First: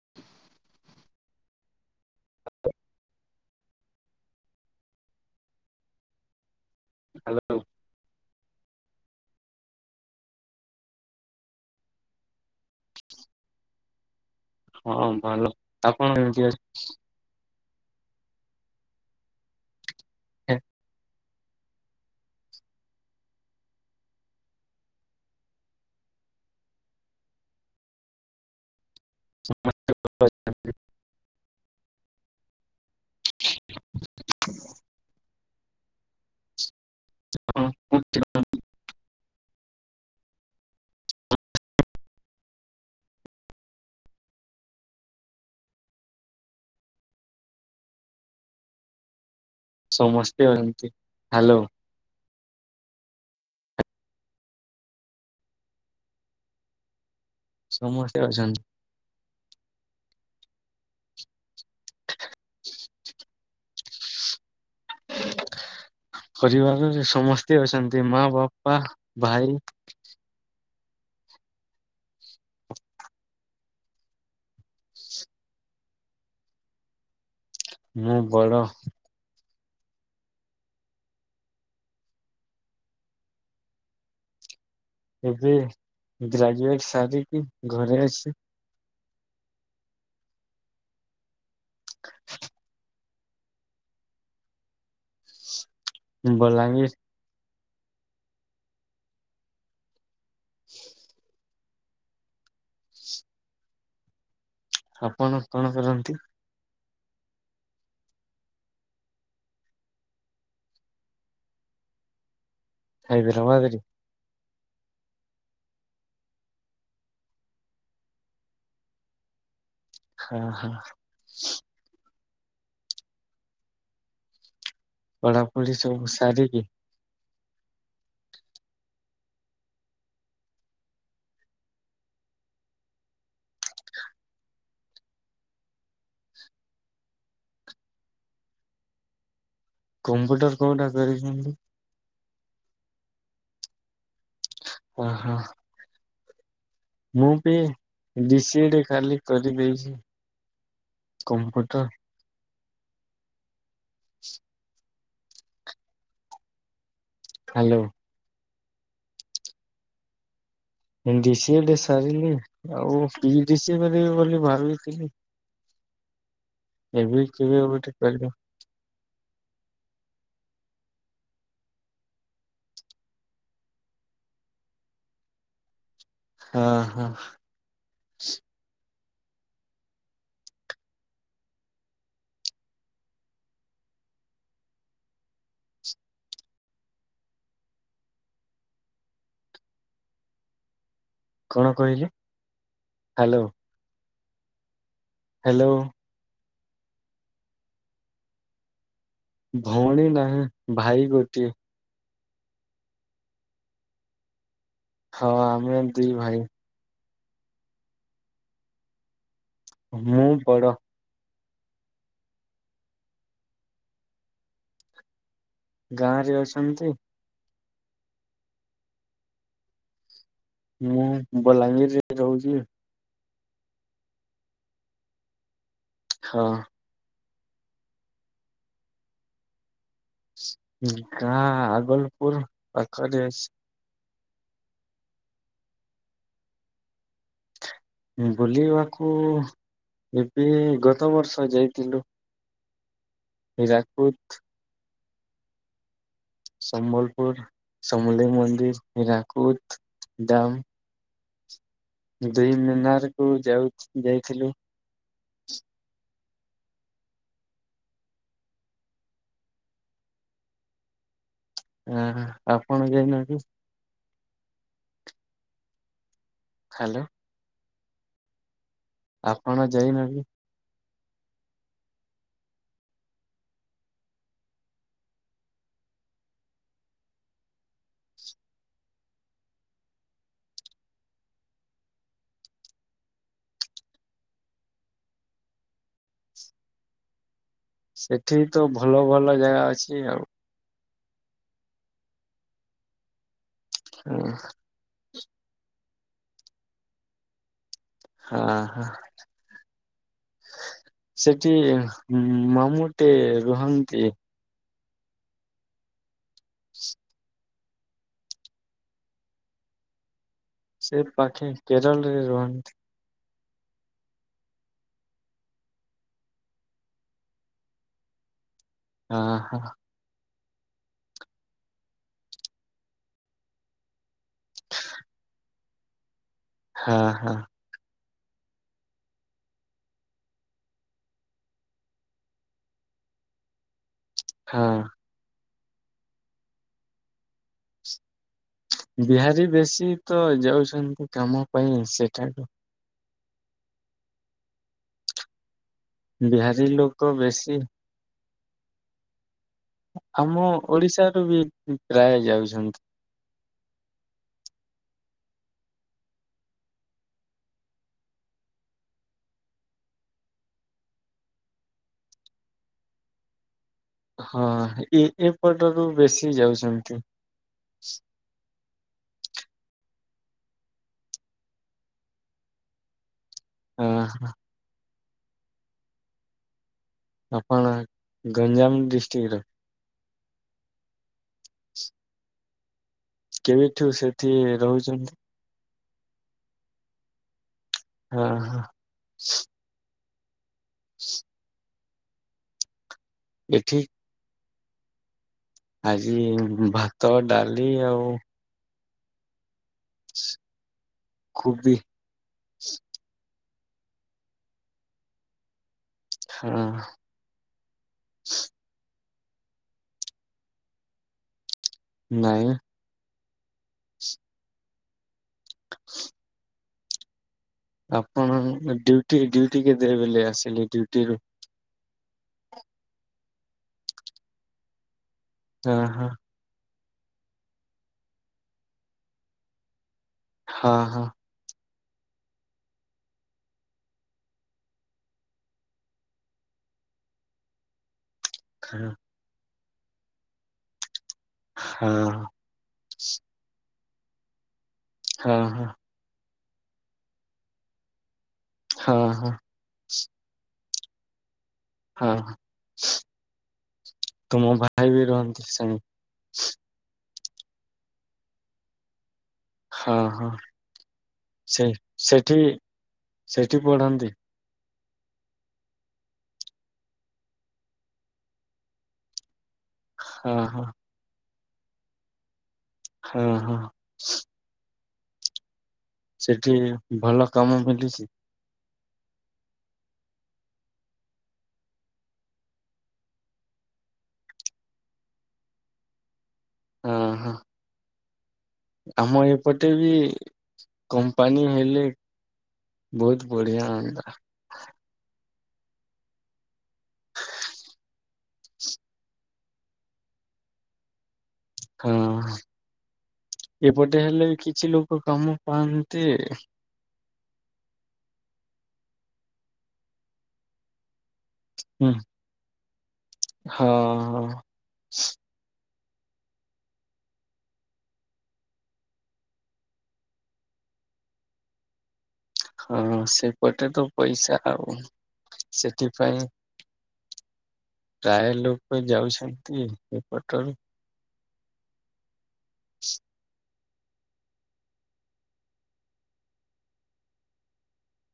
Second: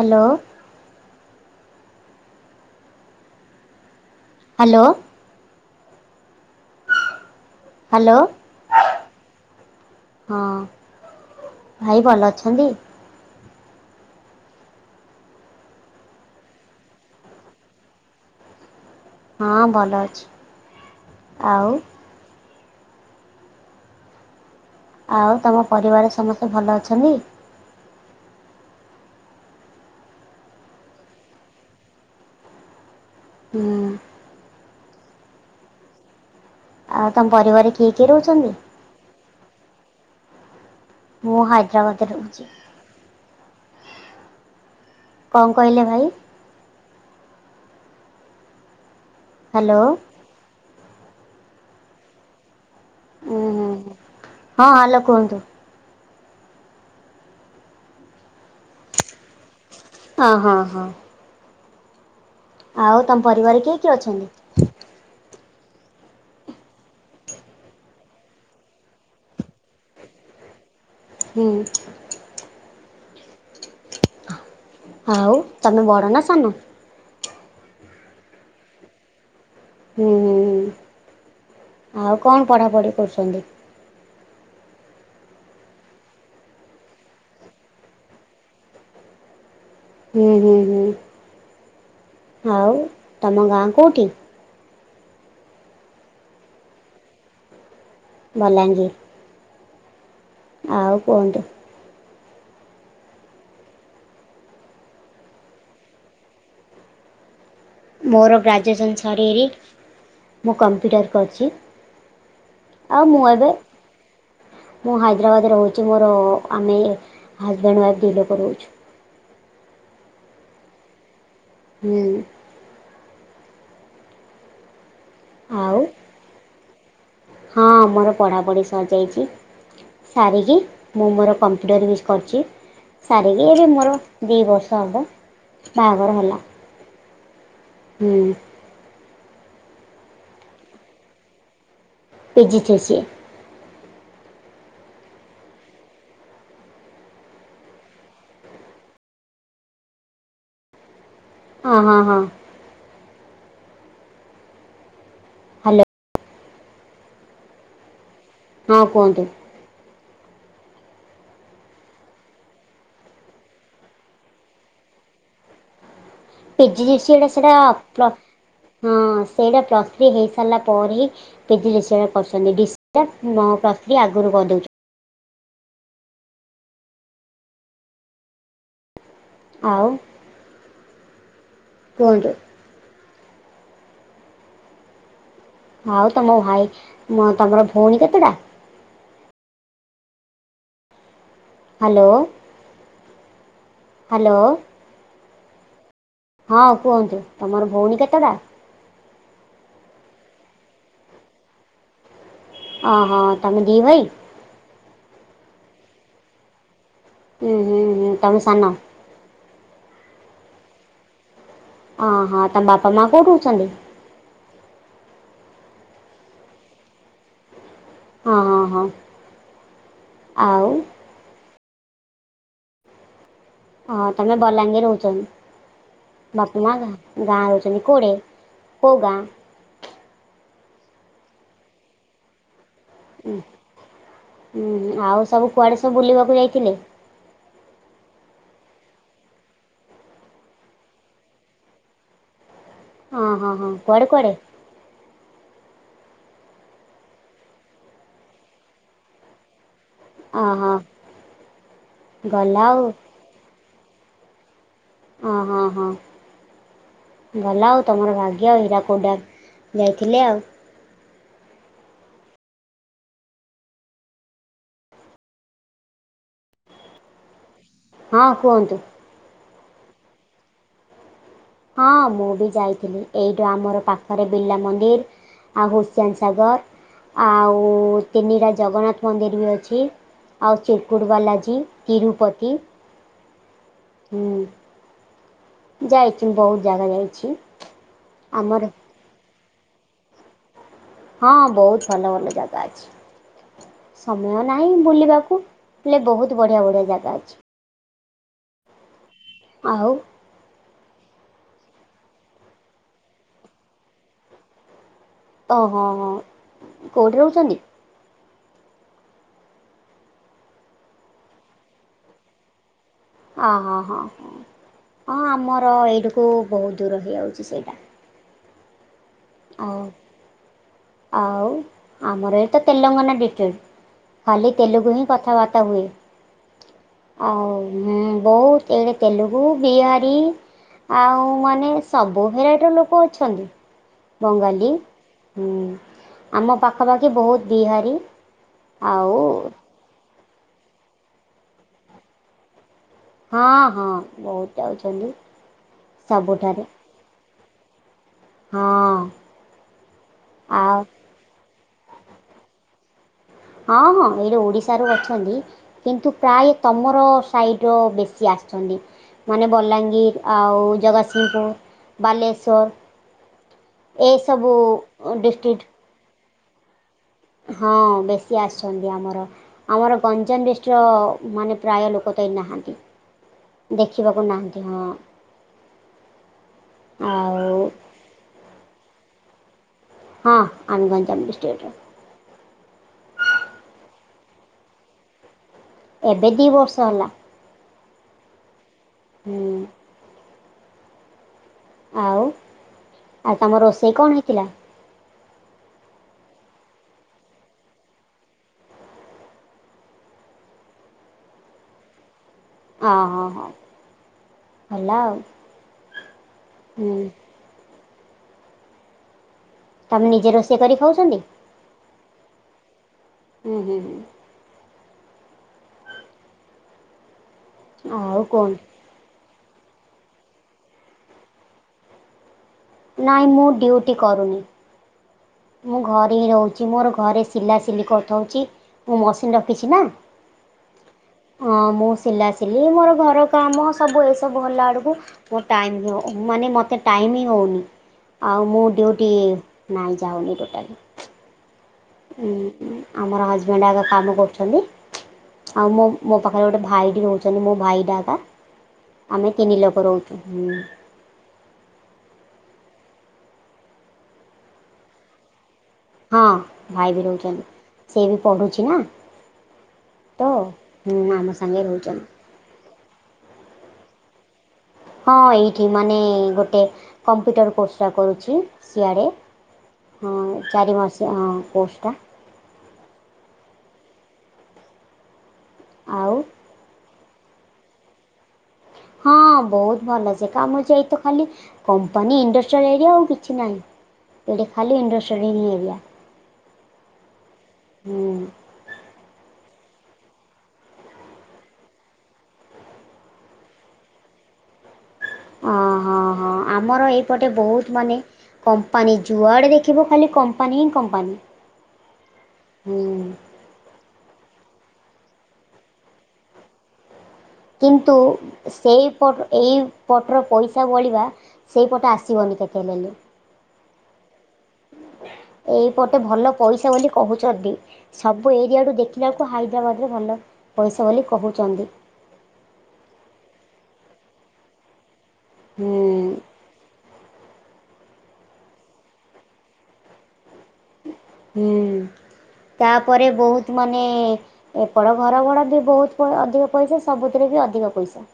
Hello. [unintelligible] Hello. Hello. Hello. ହଁ ଭାଇ ଭଲ ଅଛନ୍ତି? ହଁ ଭଲ ଆପଣ କେମିତି ଅଛ ହଁ ଭଲ ଅଛି। ହଁ [unintelligible] ଆଉ ଆଉ ତମ ପରିବାର ସମସ୍ତେ ଭଲ ଅଛନ୍ତି? ହ [unintelligible] [unintelligible] ହୁଁ [unintelligible] ଆଉ ତମ ପରିବାର କିଏ କିଏ ରହୁଛନ୍ତି? ମୁଁ ହାଇଦ୍ରାବାଦରେ ରହୁଛି। କ କହିଲେ ଭାଇ? ହ୍ୟାଲୋ। ସମସ୍ତେ ଅହନ୍ତି ହ୍ୟାଲୋ। ଉୁଁ ହୁଁ ହୁଁ ହଁ ହାଲୋ କୁହନ୍ତୁ? ସମସ୍ତେ ଅଛନ୍ତି। ହଁ ହଁ ହଁ। ଆଉ ତମ ପରିବାର କିଏ କିଏ ଅଛନ୍ତି? ପରିବାରରେ ସମସ୍ତେ ଅଛନ୍ତି ମା ବାପା ଭାଇ ହୁଁ। [unintelligible] ଆଉ ତମେ ବଡ଼ ନା ସାନ? ମୁଁ ବଡ ହୁଁ ହୁଁ ହୁଁ। ଆଉ କଣ ପଢ଼ାପଢ଼ି କରୁଛନ୍ତି? ଏଯୁ ଗ୍ରାଜୁଏଟ ସାରିକି ଘରେ ଅଛି। ହୁଁ ହୁଁ ହୁଁ। ହ [unintelligible] ହଉ ତମ ଗାଁ କୋଉଠି? ବଲାଙ୍ଗୀର। ଭଲାଙ୍ଗୀ ଆଉ କୁହନ୍ତୁ? ଆପଣ କଣ କରନ୍ତି? ମୋର ଗ୍ରାଜୁଏସନ୍ ସରରି ମୁଁ କମ୍ପ୍ୟୁଟର କରୁଛି। ଆ ମୁଁ ଏବେ ହାଇଦ୍ରାବାଦରେ ମୁଁ ହାଇଦ୍ରାବାଦ ରହୁଛି ମୋର ଆମେ ହଜବେଣ୍ଡ ୱାଇଫ୍ ଡିଲୋକରେ ଅଛୁ। ହଁ ହଁ। ହୁଁ ପଢାପଢି ଆଉ ସବୁ ସାରିକି ହଁ ମୋର ପଢାପଢି ସରିଯାଇଛି। ସାରିକି ମୁଁ ମୋର କମ୍ପ୍ୟୁଟର ୟୁଜ୍ କରୁଛି। ସାରିକି ଏବେ ମୋର ଦୁଇ ବର୍ଷ ହେବ ବାହାଘର ହେଲା। ହୁଁ କମ୍ପ୍ୟୁଟର କୋଉଟା କରିଛନ୍ତି? ପିଜିଡିସିଏ ଓହୋ ମୁଁ ବି ପିଜି ସିିଡି ଖାଲି କରିଦେଇଛି। ଅହଁ କମ୍ପ୍ୟୁଟର ହଁ ହଁ [unintelligible] ହ୍ୟାଲୋ ହାଲୋ ହଁ କୁହନ୍ତୁ। ଏନଡିସିଏ [inaudible] ସାରିଲି ଆଉ ପିଜିଡିସି କରିବି ବୋଲି ଭାବଥିଲି। ପିଜିଡିସିଏ ଟା କେବେ ଗୋଟେ ପ୍ଲ କରିବ ହଁ ସେଇଟା ହଁ ସେଇଟା ପ୍ଲସ୍ ଥ୍ରୀ ହେଇ ସାରିଲା ପରେ ହିଁ ପିଜିଡିସିଏ କରୁଛନ୍ତି ଡିସି [inaudible] ମୋ ପ୍ଲସଥ୍ରୀ ଆଗରୁ କରିଦଉଛି। ହଁ ହଁ ଆଉ କୁହନ୍ତୁ। ଆଉ ତମ ଭାଇ ତମର ଭଉଣୀ କେତେଟା? କଣ ହାଲୋ କହିଲେ ହ୍ୟାଲୋ ହାଲୋ ହେଲୋ ହଁ କୁହନ୍ତୁ। ତମର ଭଉଣୀ କେତେଟା? ଭଉଣୀ ନାହିଁ ଭାଇ ଗୋଟିଏ। ଅହ। ତମେ ଦି ଭାଇ? ହଁ ଆମେ ଦି ଭାଇ। ହୁଁ ହୁଁ ହୁଁ ତମେ ସାନ? ମୁଁ ବଡ଼। ଅହ। ତମ ବାପା ମା କୋଉଠୁ ଅଛନ୍ତି? ଗାଁରେ ଅଛନ୍ତି। ଅହଁ ହଁ ହଁ ଆଉ ମୁଁ ବଲାଙ୍ଗୀରରେ ରହୁଛି। ଅ ତମେ ବଲାଙ୍ଗୀର ରହୁଛନ୍। ହଁ। ବାପ ମା ଗାଁରେ। ଗାଁ ରେ ରହୁଛନ୍ତି। କୋଉଠି କୋଉ ଗାଁ? ଗାଁ ଆଗଲପୁର ପାଖରେ ଉହୁଁ। ଆଉ ସବୁ କୁଆଡ଼େ ସବୁ ବୁଲିବାକୁ ଯାଇଥିଲେ? ବୁଲିବାକୁ ଏବେ ଗତ ବର୍ଷ ଯାଇଥିଲୁ। ହଁ ହଁ ହଁ କୁଆଡ଼େ କୁଆଡ଼େ ହୀରାକୁଦ। ସମ୍ବଲପୁର ସମଲେଇ ମନ୍ଦିର ହୀରାକୁଦ। ଅ ଡ୍ୟାମ୍ ହଁ ଦୁଇ ମିନାର କୁ ଯାଉ ଯାଇଥିଲୁ। ଅ ହଁ ହଁ ଭଲ ଆଉ ତମର ଭାଗ୍ୟ ଆଉ ହୀରାକୁଦ ଡ଼୍ୟାମ ଯାଇଥିଲେ ଆଉ। ନା ନା ଆ ଆପଣ ଯାଇନାହାନ୍ତି? ଖାଲୋ ହଁ କୁହନ୍ତୁ। ଆପଣ ଯାଇନାହାନ୍ତି? ହଁ ମୁଁ ବି ଯାଇଥିଲି ଏଇଠୁ ଆମର ପାଖରେ ବିଲ ମନ୍ଦିର୍ ଆଉ ହୁସ୍ୟାନ୍ ସାଗର୍ ଆଉ ତିନିଟା ଜଗନ୍ନାଥ ମନ୍ଦିର ବି ଅଛି। ଆଉ ଚେକୁଡ଼ ବାଲାଜୀ ତିରୁପତି ହୁଁ। ଯାଇଚି ବହୁତ୍ ଜାଗା ଯାଇଛି। ସେଠି ତ ଆମର ଭଲ ଭଲ ଜାଗା ଅଛି ଆଉ। ହଁ ବହୁତ୍ ଭଲ ଭଲ ଜାଗା ଅଛି। ସମୟ ନାହିଁ ବୁଲିବାକୁ ହେଲେ ବହୁତ୍ ବଢିଆ-ବଢିଆ ଜାଗା ଅଛି। ହାଁ ହା। ଆଉ। ସେଠି ଉଁ ମାମୁଁ ଟେ ରୁହନ୍ତି। ଓ ହଁ-ହଁ କୋଉଠି ରହୁଛନ୍ତି? ସେ ପାଖେ କେରଳରେ ରୁହନ୍ତି। ଆ ହଁ-ହଁ-ହଁ-ହଁ ଆମର ଏଇଠିକୁ ବହୁତ ଦୂର ହେଇଆଉଚି ସେଇଟା। ହଁ ହଁ ଆଉ-ଆଉ ଆମର ଏଇଟା ତେଲଙ୍ଗାନା ଡିଷ୍ଟ୍ରିକ୍ଟ୍। ଖାଲି ତେଲୁଗୁ ହିଁ କଥାବାର୍ତ୍ତା ହୁଏ। ହଁ ହଁ। ଆଉ ହୁଁ ବହୁତ୍ ଏଇଟା ତେଲୁଗୁ, ବିହାରୀ ଆଉ ମାନେ ସବୁ ଭେରାଇଟିର ଲୋକ ଅଛନ୍ତି। ବଙ୍ଗାଲୀ ହଁ ହୁଁ ଆମ ପାଖାପାଖି ବହୁତ ବିହାରୀ। ଆଉ ବିହାରୀ ବେଶୀ ତ ଯାଉଛନ୍ତି କାମ ପାଇଁ ସେଠାକୁ। ୍ ହଁ-ହଁ ବହୁତ୍ ଯାଉଛନ୍ତି। ଉଁ ସବୁଠାରେ ବିହାରୀ ଲୋକ ବେଶୀ। ହଁ। ଆମ ଆଉ ଓଡିଶାରୁୁ ବି ଉ ପ୍ରାୟ ଯାଉଛନ୍ତି। ହଁ-ହଁ ଏଇଟୁ ଓଡିଶାରୁ ଅଛନ୍ତି। କିନ୍ତୁ ପ୍ରାୟେ ତମର ସାଇଡ଼ର ବେଶୀ ଆସିଛନ୍ତି। ମାନେ ବଲାଙ୍ଗୀର୍ ଆଉ ଜଗତସିଂହପୁର ବାଲେଶ୍ଵର। ହଁ ଏ ଏପଟରୁ ବେଶୀ ଯାଉଛନ୍ତି। ହଁ ବେଶୀ ଆସିଛନ୍ତି ଆମର। ଆମର ଗଞ୍ଜାମ ଡିଷ୍ଟ୍ ର ମାନେ ପ୍ରାୟ ଲୋକ ତ ଏଇଟ୍ ନାହାଁନ୍ତି। ହଁ। ଦେଖିବାକୁ ନାହାଁନ୍ତି ହଁ। ଆଉ ଆପଣା ଗଞ୍ଜାମ ଡିଷ୍ଟ୍ରିକ୍ ର? ହଁ ଆମେ ଗଞ୍ଜାମ ଡିଷ୍ଟ୍ରିକ୍ଟ୍ ର। କେବେଠୁ ସେଠି ରହୁଛନ୍ତି? ଏବେ ଦି ବର୍ଷ ହଲା। ଅ ହଁ। ହୁଁ। ସ୍। ଆଉ ଆଉ ତମର ଏଠି ରୋଷେଇ କଣ ହେଇଥିଲା? ଆଜି ଉଁ ଭାତ ଡାଲି ଆଉ ସ୍ କୋବି ଅଁ ହଁ ହଁ ହେଲା ଆଉ। ହଁ। ହୁଁ ତମେ ନିଜେ ରୋଷେଇ କରି ଖାଉଛନ୍ତି? ନାଇଁ। ହୁଁ ହୁଁ ସି। ହୁଁ। ସି [unintelligible] ଆଉ ଆପଣ କଣ ଡିଉଟି ଡିଉଟି କେତେ ବେଲେ ଆସିଲେ ଡିଉଟିରୁ? ନାଇଁ ମୁଁ ଡ୍ୟୁଟି କରୁନି। ହଁ ମୁଁ ହଁ ଘରେ ହିଁ ରହୁଚି। ମୋର ଘରେ ସିଲାସିଲି କଥଉଚି। ମୁଁ ମସିନ୍ ରଖିଚି ନା। ହଁ-ହଁ। ହଁ ମୁଁ ସିଲାସିଲି ମୋର ଘର କାମ ସବୁ ଏସବୁ ହଲା ଆଡ଼କୁ ମୋ ଟାଇମ ମ ଓ ମାନେ ମୋତେ ଟାଇମ ହି ହଉନି। ଆଉ ମୁଁ ହଁ ଡ୍ୟୁଟି ନାଇଁ ଯାଉନି ଟୋଟାଲି। ହଁ ଉଁ-ଉଁ ଆମର ହଜବେଣ୍ଡ ଆଗା କାମ କରୁଛନ୍ତି। ହଁ ହଁ ହଁ ଆଉ ମୁଁ ମୋ ପାଖରେ ଗୋଟେ ଭାଇଟି ରହୁଛନ୍ତି। ମୋ ଭାଇଟା ଆକା। ହଁ ହଁ ଆମେ ତିନି ଲୋକ ରହୁଚୁ ହୁଁ। ହଁ ତୁମ ଭାଇ ବି ରୁହନ୍ତି ସାଙ୍ଗ ହଁ ଭାଇ ବି ରହୁଛନ୍ତି ସି ବି ପଢ଼ୁଛି ନା। ହଁ ହଁ ତ ହୁଁ ଆମ ସେ ସାଙ୍ଗେ ରହୁଛନ୍ତି। ସେଠି ସେଠି ପଢ଼ନ୍ତି। ହଁ ଏଇଠି ମାନେ ଗୋଟେ କମ୍ପ୍ୟୁଟର କୋର୍ସଟା କରୁଛି ସିଆଡ଼େ ହଁ ଚାରି ମାସ ହଁ କୋସ ଟା। ହଁ ହଁ। ଆଉ ସେଠି ଭଲ କାମ ମିଳୁଛି। ହଁ ବହୁତ ଭଲ ସେ କାମୁଛି ଏଇତ ଖାଲି କମ୍ପାନୀ ଇଣ୍ଡଷ୍ଟ୍ରିଆଲ ଏରିଆ ଆଉ କିଛି ନାହିଁ। ଇଆଡେ ଖାଲି ଇଣ୍ଡ୍ରଷ୍ଟ୍ରୟଲ ଏରିଆ। ହଁ ହୋ। ହୁଁ। ଆମ ଏପଟେ ବି କମ୍ପାନୀ ହେଲେ। ବହୁତ ବଢିଆ ହଅନ୍ତା। ଅ ହଁ ହଁ ଆମର ଏଇପଟେ ବହୁତ ମାନେ କମ୍ପାନୀ ଯୁଆଡ଼େ ଦେଖିବ ଖାଲି କମ୍ପାନୀ ହିଁ କମ୍ପାନୀ। ହଁ। ହୁଁ ଏପଟେ ହେଲେ ବି କିଛି ଲୋକ କାମ ପାଆନ୍ତି। କିନ୍ତୁ ସେଇ ପଟ ଏଇ ପଟର ପଇସା ବଳିବା ହୁଁ ସେଇପଟେ ଆସିବନି କେତେ ହେଲେ। ହଁ। ଏଇପଟେ ଭଲ ପଇସା ବୋଲି କହୁଛନ୍ତି। ସବୁ ଏରିଆଠୁ ଦେଖିଲା ବଳକୁ ହାଇଦ୍ରାବାଦରେ ଭଲ ପଇସା ବୋଲି କହୁଛନ୍ତି। ହଁ ସେପଟେ ତ ପଇସା ଆଉ ହୁଁ ସେଥିପାଇଁ ପ୍ରାୟ ଲୋକ ଯାଉଛନ୍ତି ଏପଟରୁ। ହଁ ତାପରେ ବହୁତ ମାନେ ଏପଟ ଘର ଭଡା ବି ବହୁତ ଅଧିକ ପଇସା ସବୁଥିରେ ବି ଅଧିକ ପଇସା।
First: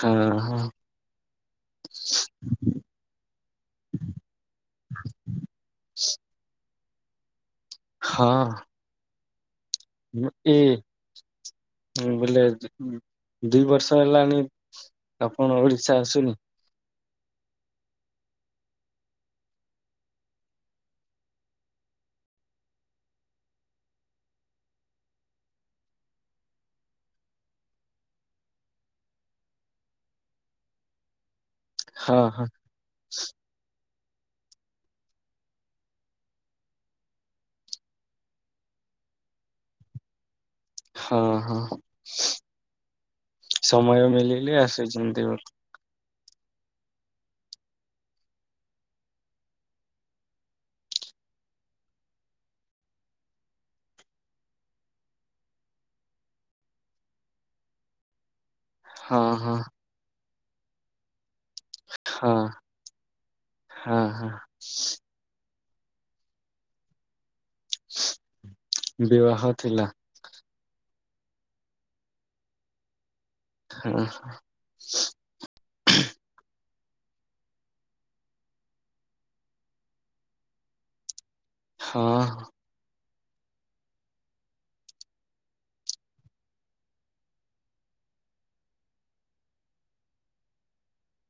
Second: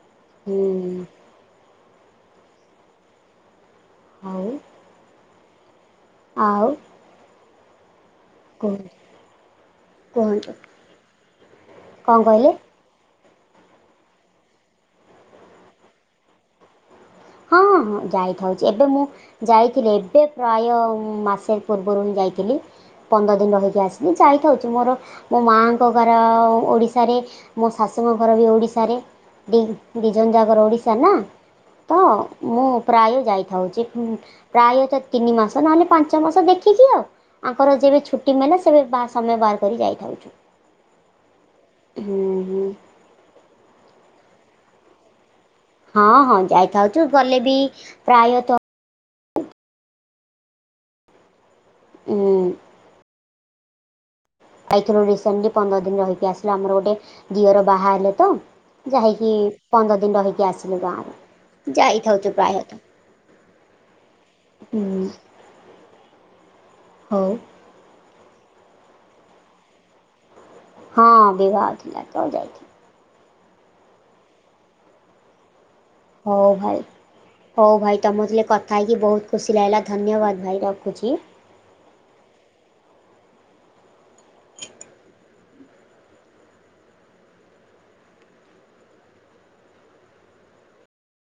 ହଁ ହଁ। ହୁଁ ଆଉ ଆଉ ହଁ। [inaudible] ହୁଁ ଗୋଟେ କଣ କହିଲେ? ଦି ବର୍ଷ ହେଲାଣି ଆପଣ ଓଡିଶା ଆସୁନି? ହଁଁ ହଁ ଯାଇଥାଉଛି ଏବେ ମୁଁ ଯାଇଥିଲି ଏବେ ପ୍ରାୟ ମାସେ ପୂର୍ବୁରୁ ହିଁ ଯାଇଥିଲି ପନ୍ଦର ଦିନି ରହିକି ଆସିିଲି ଯାଇଥାଉଛି ମୋର ମୋ ମାଆଙ୍କ ଘର ଓଡ଼ିଶାରେ। ମୋ ଶାଶୁଙ୍କ ଘର ବି ଓଡ଼ିଶାରେ ଦି ଦିଜନ ଜାକର ଓଡ଼ିଶା ନା। ତ ହଁ ହଁ। ମୁଁ ପ୍ରାୟ ଯାଇଥାଉଛି ପ୍ରାୟତ ତିନି ମାସ ନହେଲେ ପାଞ୍ଚ ମାସ ଦେଖିକି ଉ। ଆଙ୍କର ଯେବେ ଛୁଟି ମେଲେ ସେବେ ବା ସମୟ ବାହାର କରି ଯାଇଥାଉଛୁ। ହଁ ହଁ ହୁଁ ହୁଁ ସମୟ ମିଲିଲେ ଆସୁଛନ୍ତି ଉ। ହଁ ହଁ ଯାଇଥାଉଛୁ ଗଲେ ବି ପ୍ରାୟତ ହୁଁ ଯାଇଥିଲୁ ରିସେଣ୍ଟ୍ ଲି ପନ୍ଦର ଦିନି ରହିକି ଆସିଲୁ ଆମର ଗୋଟେ ଦିଅର ବାହା ହେଲେ ତ ଯାଇକି ହଁ ପନ୍ଦର ଦିନି ରହିକି ଆସିଲୁ ଗାଁରେ ଯାଇଥାଉଚୁ ହଁ ପ୍ରାୟେ। ହଁ ହଁ। ହୁଁ। ହଉ ବିବାହ ଥିଲା‌? ହଁ ବିିବାହ ଥିଲାତ ଯାଇଥି ହୁଁ। ହଉ ଭାଇ। ହଉ ଭାଇ ତମ ଜିଏ କଥା ହେଇକି ବହୁତ୍ ଖୁସି ଲାଗିଲା ଧନ୍ୟବାଦ୍ ଭାଇ ରଖୁଛି। ହଁ।